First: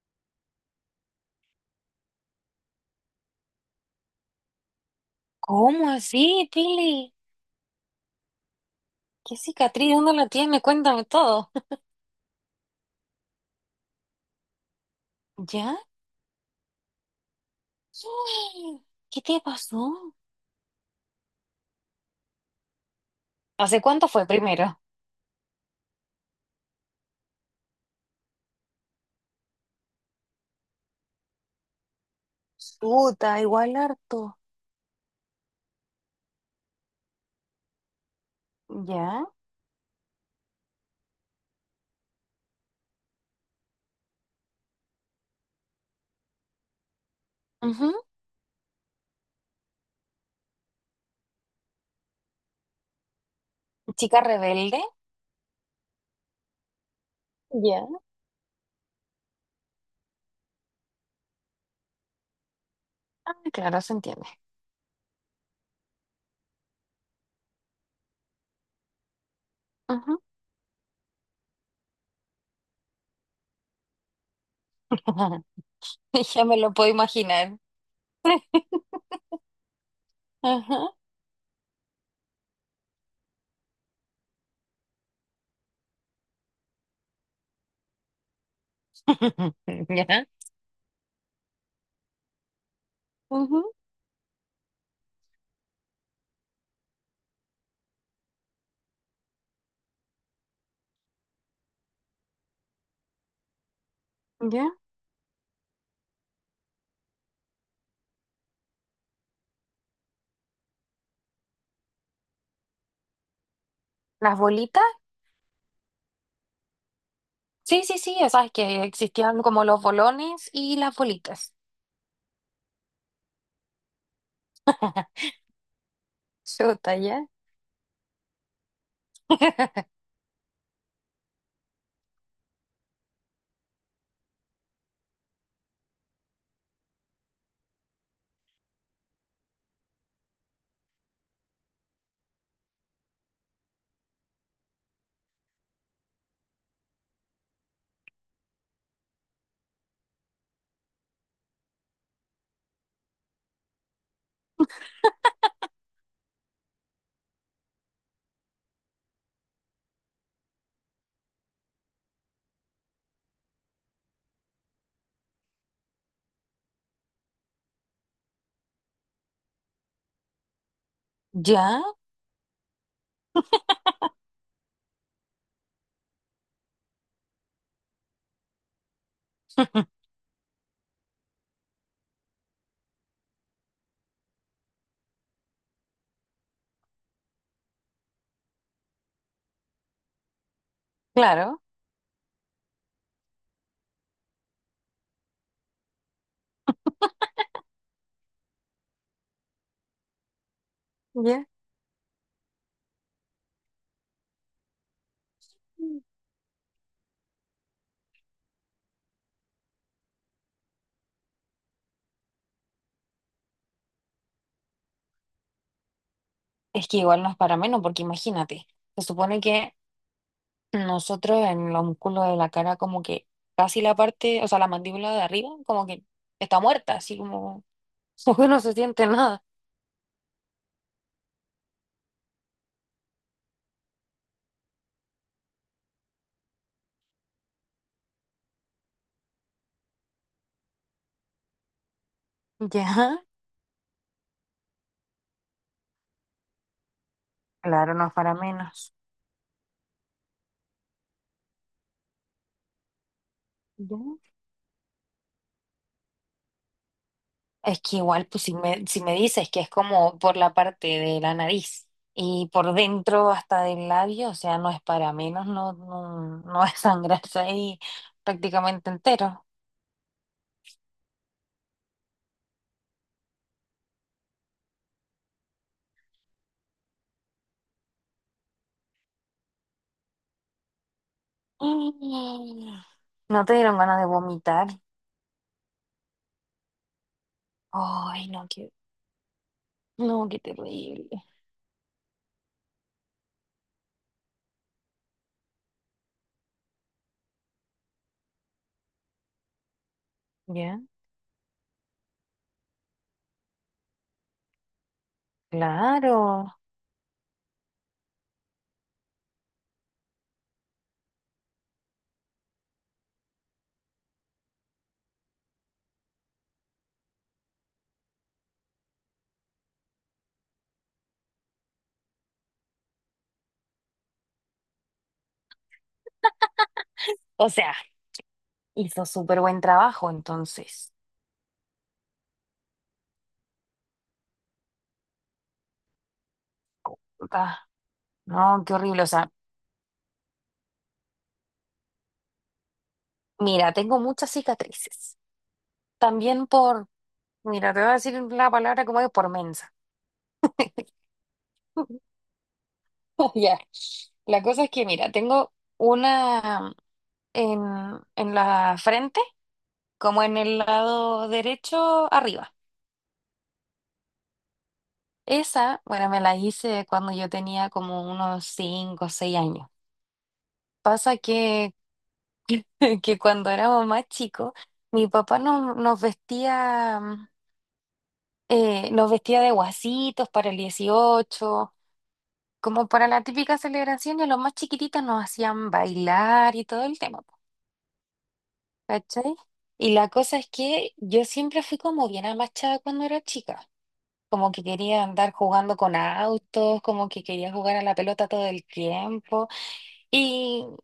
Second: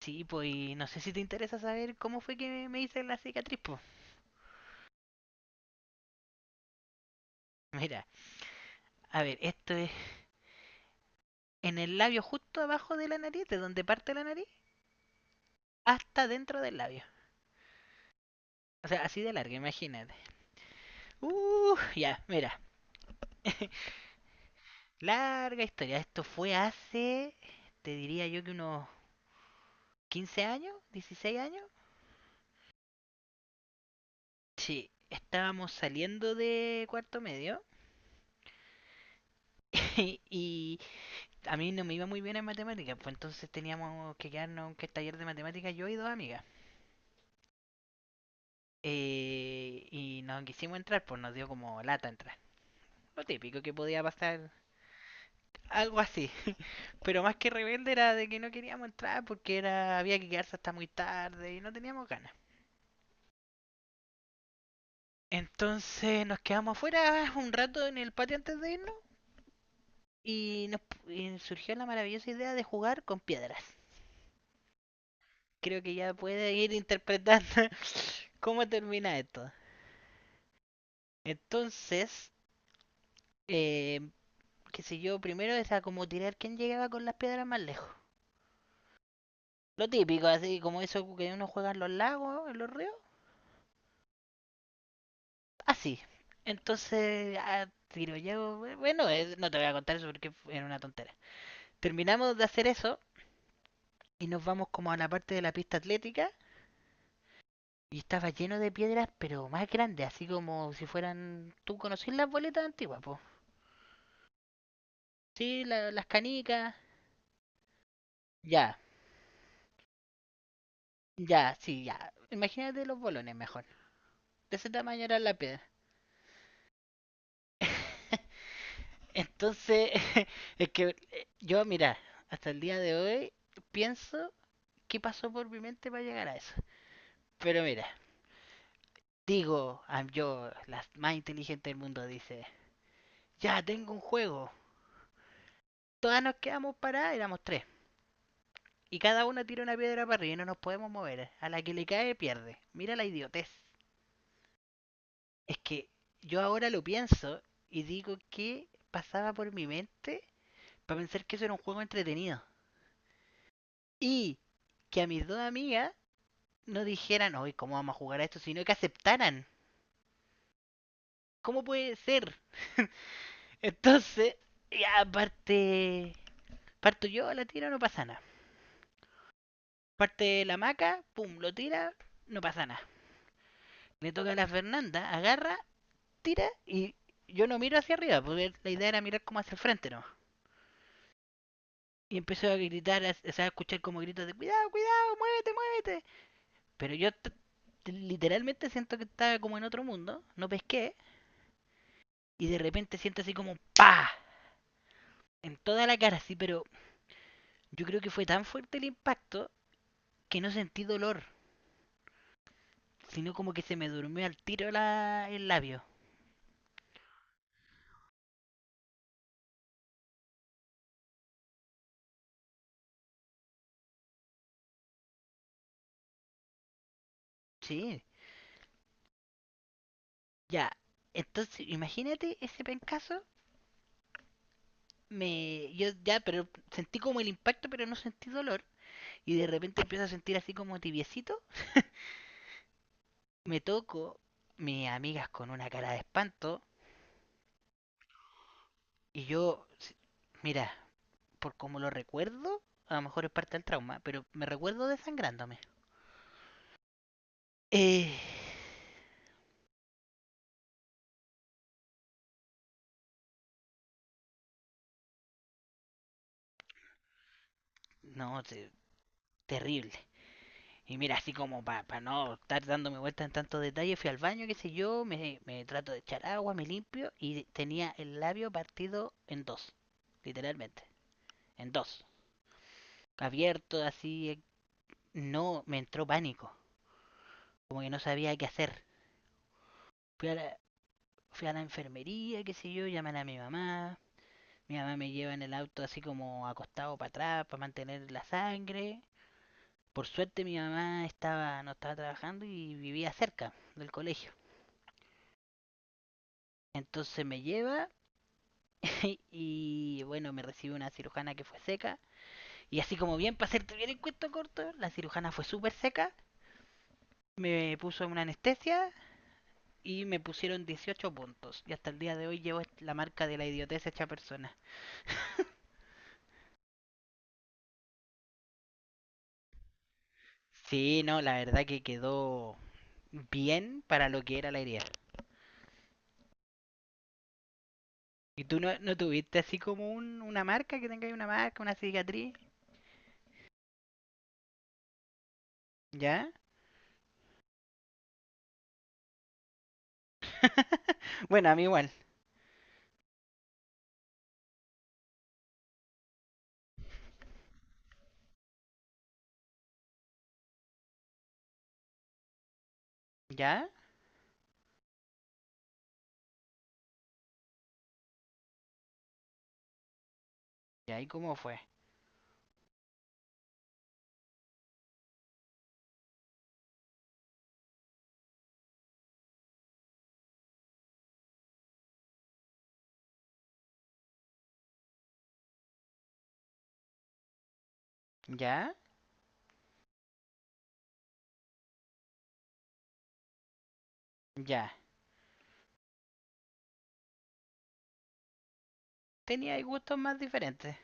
Sí, pues y no sé si te interesa saber cómo fue que me hice la cicatriz, pues. ¿Cómo así, Pili? Mira, a ver, ¿Qué esto es cicatriz? ¿Dónde la tiene? Cuéntame todo. en el labio justo abajo de la nariz, de donde parte la nariz, ¿Ya? hasta dentro del labio. Uy, O sea, ¿qué así de te larga, pasó? imagínate. Ya, mira. ¿Hace cuánto fue primero? Larga historia. Esto fue hace, te diría yo que unos 15 años, 16 años. Puta, igual harto. Sí, estábamos saliendo de cuarto medio ¿Ya? y, a mí no me iba muy bien en matemáticas, pues entonces teníamos que quedarnos en que taller de matemáticas yo y dos amigas. Ujú. Y nos quisimos entrar, pues nos dio como lata entrar. Lo típico que podía ¿Chica pasar, rebelde? algo así. Pero más que rebelde ¿Ya? era de que no queríamos entrar porque era había que quedarse hasta muy tarde y no teníamos ganas. Ah, claro, se entiende. Entonces nos quedamos afuera un rato en el patio antes de irnos Ujú. y nos y surgió la maravillosa idea de jugar con piedras. Creo que ya Ya puede me ir lo puedo interpretando imaginar. cómo termina esto. Ajá. Entonces, eh, qué sé yo, primero era como tirar quién llegaba con las piedras más lejos. Lo ¿Ya? típico, así como eso que uno juega en los lagos, en los ríos. Ujú. Así. Entonces, ah, tiro yo. Bueno, no te voy a contar eso porque era una tontera. Terminamos de hacer eso y nos vamos ¿Ya? como a la parte de la pista atlética y estaba lleno de piedras, pero más grandes, así como si fueran. ¿Tú conocís las boletas antiguas, po? ¿Las bolitas? Sí, las canicas. Sí, sí, sí, ya sabes Ya, que existían como los bolones y las ya, bolitas. sí, ya. Imagínate los bolones mejor. De ese tamaño era la piedra. Chuta, ¿ya? Entonces, es que yo, mira, hasta el día de hoy pienso qué pasó por mi mente para llegar a eso. Pero mira, digo, yo, la más inteligente del mundo, dice, ya tengo un juego. Todas nos quedamos paradas, éramos tres. Y cada una tira una piedra para arriba y no nos podemos mover. A la que le cae pierde. Mira la idiotez. Es que yo ahora lo pienso y digo qué pasaba por mi mente para pensar que eso era un juego entretenido. Y que a mis dos amigas no dijeran, hoy ¿cómo vamos a jugar a esto? Sino que aceptaran. ¿Cómo ¿Ya? puede ser? Entonces, ya parte... Parto yo, la tiro, no pasa nada. Parte la maca, pum, lo tira, no pasa nada. Le toca a la Fernanda, agarra, tira y yo no miro hacia arriba, porque la idea era mirar como hacia el frente, ¿no? Claro. Y empezó a gritar, o sea, a escuchar como gritos de cuidado, cuidado, muévete, muévete. Pero yo literalmente siento que estaba como en otro mundo, no pesqué. ¿Ya? Y de repente siente así como un pa en toda la cara, así, pero yo creo que fue tan fuerte el impacto que no sentí dolor, sino como que se me durmió al tiro la, el labio. Es que igual no es para menos, porque imagínate, se supone que nosotros en los músculos de la cara como que casi la parte, o sea, la mandíbula de arriba como que está muerta, así como, Sí, como que no se siente nada. ya. Entonces, imagínate ese pencazo. Me, yo ya, pero sentí como el impacto, pero no sentí dolor. Y de repente empiezo a sentir así como tibiecito. ¿Ya? Me toco, mis amigas con una cara de espanto. Claro, no es para menos. Y yo, mira, por como lo recuerdo, a lo mejor es parte del ¿Ya? trauma, pero me recuerdo desangrándome. Es que Eh, igual, pues si me dices que es como por la parte de la nariz y por dentro hasta del labio, o sea, no es para menos, no, no, no va a sangrarse ahí no, prácticamente entero. terrible. Y mira, así como para no estar dándome vueltas en tantos detalles, fui al baño, qué sé yo, me trato de echar agua, me limpio y tenía el labio partido en dos, literalmente, en dos. Mm. ¿No te dieron Abierto ganas de así, vomitar? no, me entró pánico, como que no Ay, sabía qué no, qué, hacer. Fui no, a qué la, terrible. fui a la enfermería, qué sé yo, llaman a mi mamá. Mi mamá me lleva en el auto así como acostado para atrás para mantener la sangre. Por suerte mi Ya, mamá estaba, no estaba trabajando y vivía cerca del colegio. claro. Entonces me lleva y y bueno, me recibe una cirujana que fue seca. Y así como bien, para hacerte bien el cuento corto, la cirujana fue súper seca. Me puso una anestesia y me pusieron 18 puntos. Y hasta el día de hoy llevo la marca de la idiotez hecha persona. O sea, hizo súper buen trabajo entonces. Sí, no, la verdad que quedó bien para lo que era la herida. Ah, ¿Y tú no, qué no, no horrible. O sea, tuviste así como una marca, que tenga ahí una marca, una cicatriz? mira, tengo muchas cicatrices. ¿Ya? También por, mira, te voy a decir la palabra como es, por mensa. Bueno, a mí igual. Ya. La cosa es que, mira, tengo una en, en la frente, como en el lado derecho arriba. ¿Ya? Esa, bueno, me la hice cuando yo tenía como unos 5 o 6 años. ¿Ya? ¿Y Pasa cómo fue? que, que cuando éramos más chicos, mi papá nos vestía de guasitos para el 18, como para la típica celebración, y a los más chiquititos nos hacían bailar y todo el tema, po, ¿Ya? ¿cachai? Y la cosa es que yo siempre fui como bien amachada cuando era chica. Como que ¿Ya? quería andar jugando con autos, como que quería jugar a la pelota todo el tiempo. Tenía gustos más Y diferentes.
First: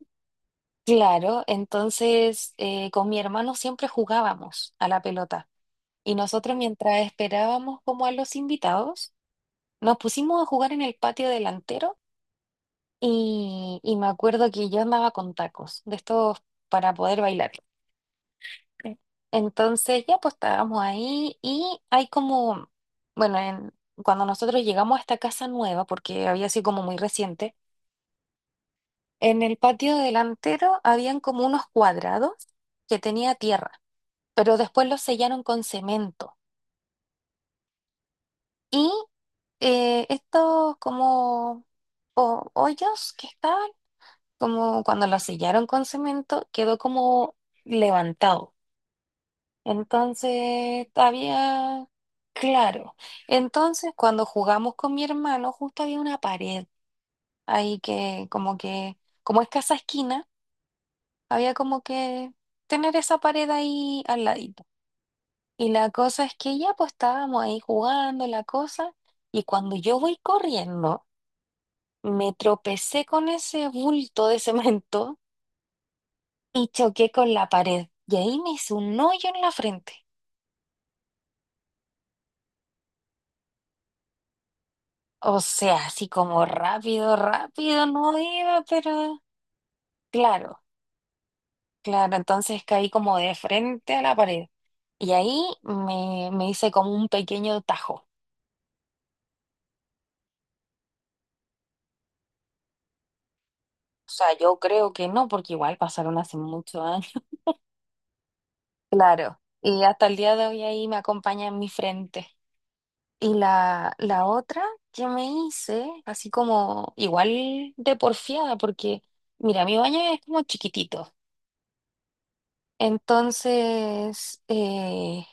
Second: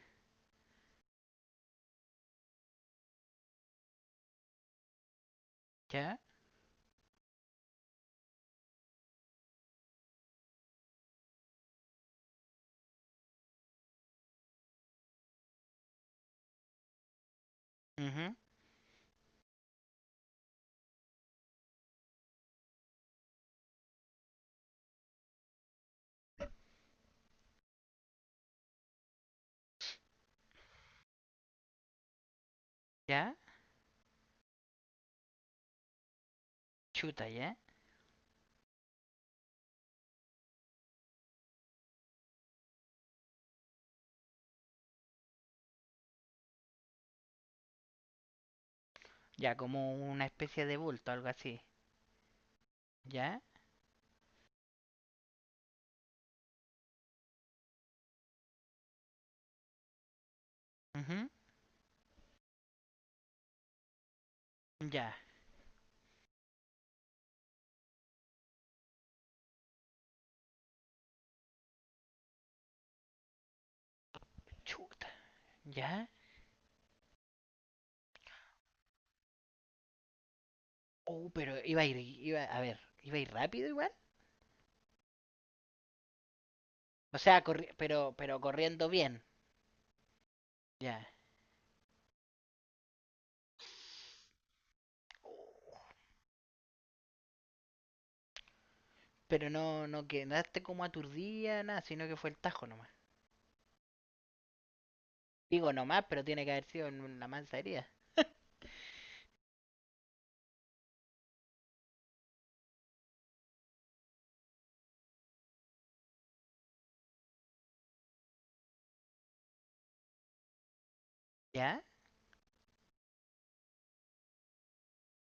claro, entonces con mi hermano siempre jugábamos a la pelota y ¿Ya? nosotros mientras esperábamos como a los invitados, nos pusimos a jugar en el patio delantero y me acuerdo que yo andaba con tacos de estos para poder bailar. Ujú. Sí. Entonces ya pues estábamos ahí y hay como, bueno, cuando nosotros llegamos a esta casa nueva, porque había sido como muy reciente, en el patio delantero habían como unos cuadrados que tenía ¿Ya? tierra, pero después los sellaron con cemento. Chuta, ¿ya? Y estos como hoyos que estaban, como cuando los sellaron con cemento, quedó como levantado. Ya, como una especie de Entonces bulto, algo así. había, claro, ¿Ya? entonces cuando jugamos con mi hermano, justo había una pared ahí que, como es casa esquina Ujú. había como que tener esa pared ahí al ladito. ¿Ya? Y la cosa es que ya pues estábamos ahí jugando la cosa y cuando yo voy corriendo me tropecé con ese bulto de Chuta, cemento ¿ya? y choqué con la pared y ahí me hizo un hoyo en la frente. Oh, pero iba a ir, iba, a ver, iba a ir rápido igual. O sea, así como rápido, O sea, rápido no pero iba, corriendo bien. pero claro, Ya. claro, entonces caí como de frente a la pared y ahí Oh, me hice como un pequeño tajo. pero no, no quedaste como aturdida, nada, sino que fue el tajo nomás. O sea, yo creo que no, porque Digo igual nomás, pasaron pero hace tiene que haber muchos sido años. en la mansa herida. Claro. Y hasta el día de hoy ahí me acompaña en mi frente. Y la otra que me hice, así como igual de porfiada, porque mira, mi baño es como chiquitito. ¿Ya? Entonces,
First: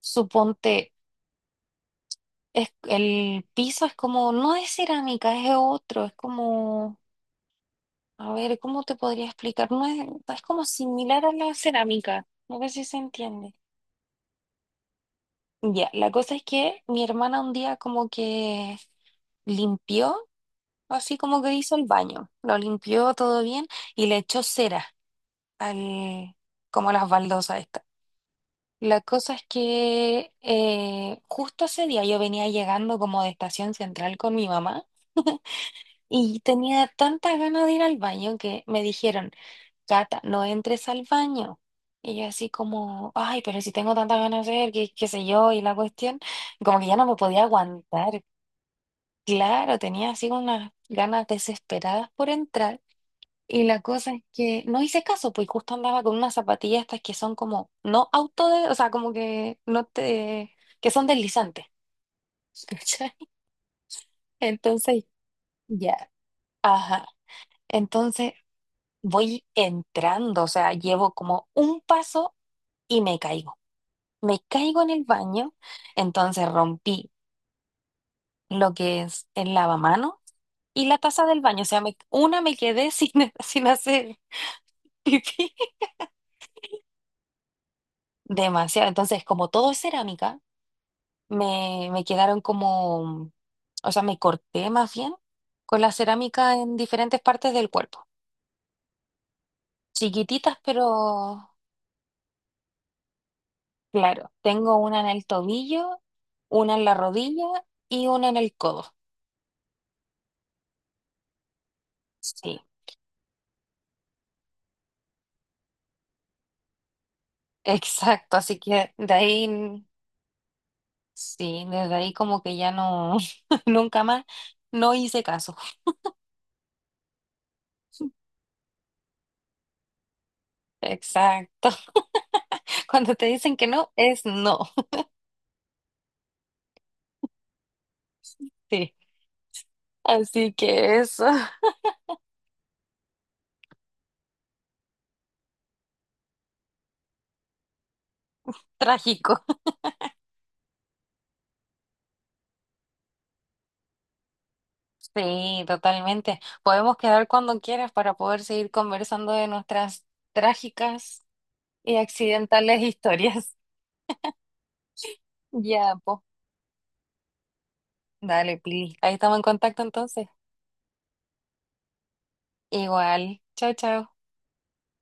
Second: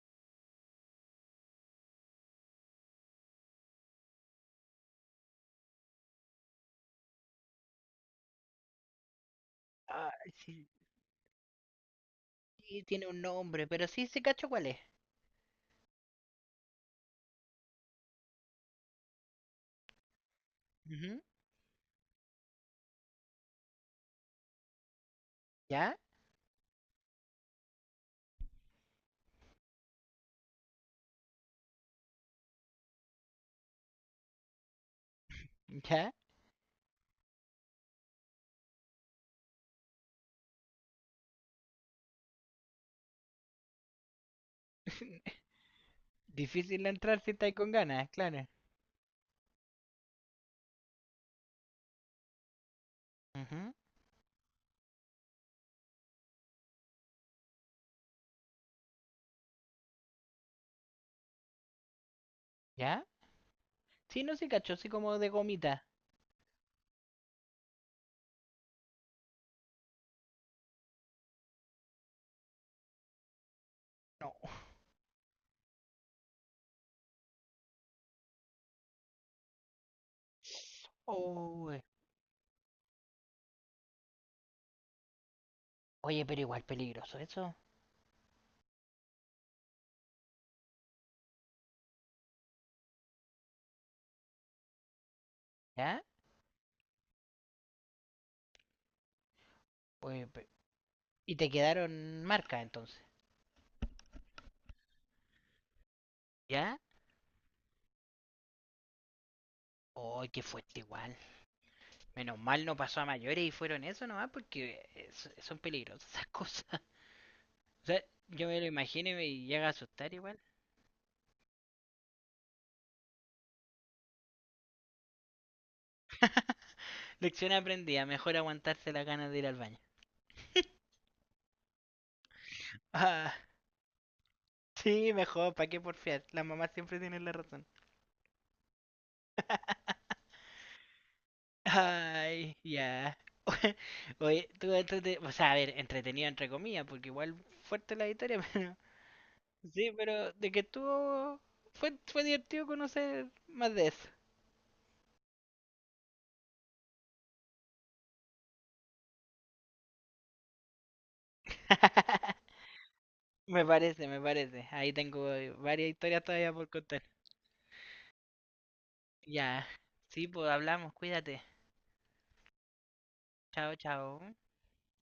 suponte, es, el piso es como, no es cerámica, es otro, es como, a ver, ¿cómo te podría explicar? No es, Ah, es como sí, similar a la cerámica, no sé sí, si se tiene un entiende. nombre, pero sí, sí cacho cuál es. Ya, la cosa es que mi hermana un día como que limpió, así Ujú. como que hizo el baño, lo limpió todo bien y le echó cera ¿Ya? al, como a las baldosas estas. La cosa es que justo ese día yo venía llegando como de Estación Central con mi mamá ¿Ya? y tenía tantas ganas de ir al baño que me dijeron, Cata, no entres al baño. Y yo así como, ay, pero si tengo tantas ganas de ir, qué sé yo, y la cuestión, como Difícil que ya no me entrar si podía estáis con ganas, aguantar. claro. Claro, tenía así unas ganas desesperadas por entrar. Y Ujú. la cosa es que no hice caso, pues justo andaba con unas zapatillas estas que son como, no auto, o sea, como que no te, que son deslizantes. ¿Ya? ¿Cachai? Sí, no, sí cacho, así Entonces, como de gomita. ya, ajá. Entonces voy entrando, o sea, llevo como un paso y me caigo. No. Me caigo en el baño, entonces rompí lo que es el lavamanos y la taza del baño, o Oh, eh, sea, una me quedé sin, sin hacer pipí. oye, pero igual peligroso eso. Demasiado, entonces como todo es cerámica, me quedaron como, o sea, me corté más bien con la ¿Ya? cerámica en diferentes partes del cuerpo. Oye, Chiquititas, pero... y te quedaron marcas entonces. Claro, tengo una en el tobillo, una ¿Ya? en la rodilla y una en el codo. Oh, qué fuerte igual. Menos Sí, mal no pasó a mayores y fueron eso nomás porque son peligrosas esas cosas. O sea, exacto. yo Así me lo que imagino y de me llega a ahí, asustar igual. sí, desde ahí como que ya no, nunca más, no hice caso. Lección aprendida, mejor aguantarse las ganas de ir al baño. Exacto. Cuando te Ah, dicen que no, es no. sí, mejor, ¿para qué porfiar? Las mamás siempre tienen la razón. Sí. Así que eso, Ay, ya. Oye, tú, o sea, a ver, entretenido entre comillas, porque igual fuerte la historia, pero... trágico. Sí, pero de que estuvo... Fue, fue divertido conocer más de eso. Sí, totalmente. Podemos quedar cuando quieras para poder seguir conversando de nuestras trágicas y accidentales historias. Me parece, me parece. Ahí tengo varias Ya, pues. historias todavía por contar. Dale, Pili. Ahí estamos en Ya. contacto entonces. Sí, pues hablamos, cuídate. Igual. Chao, Chao, chao. chao.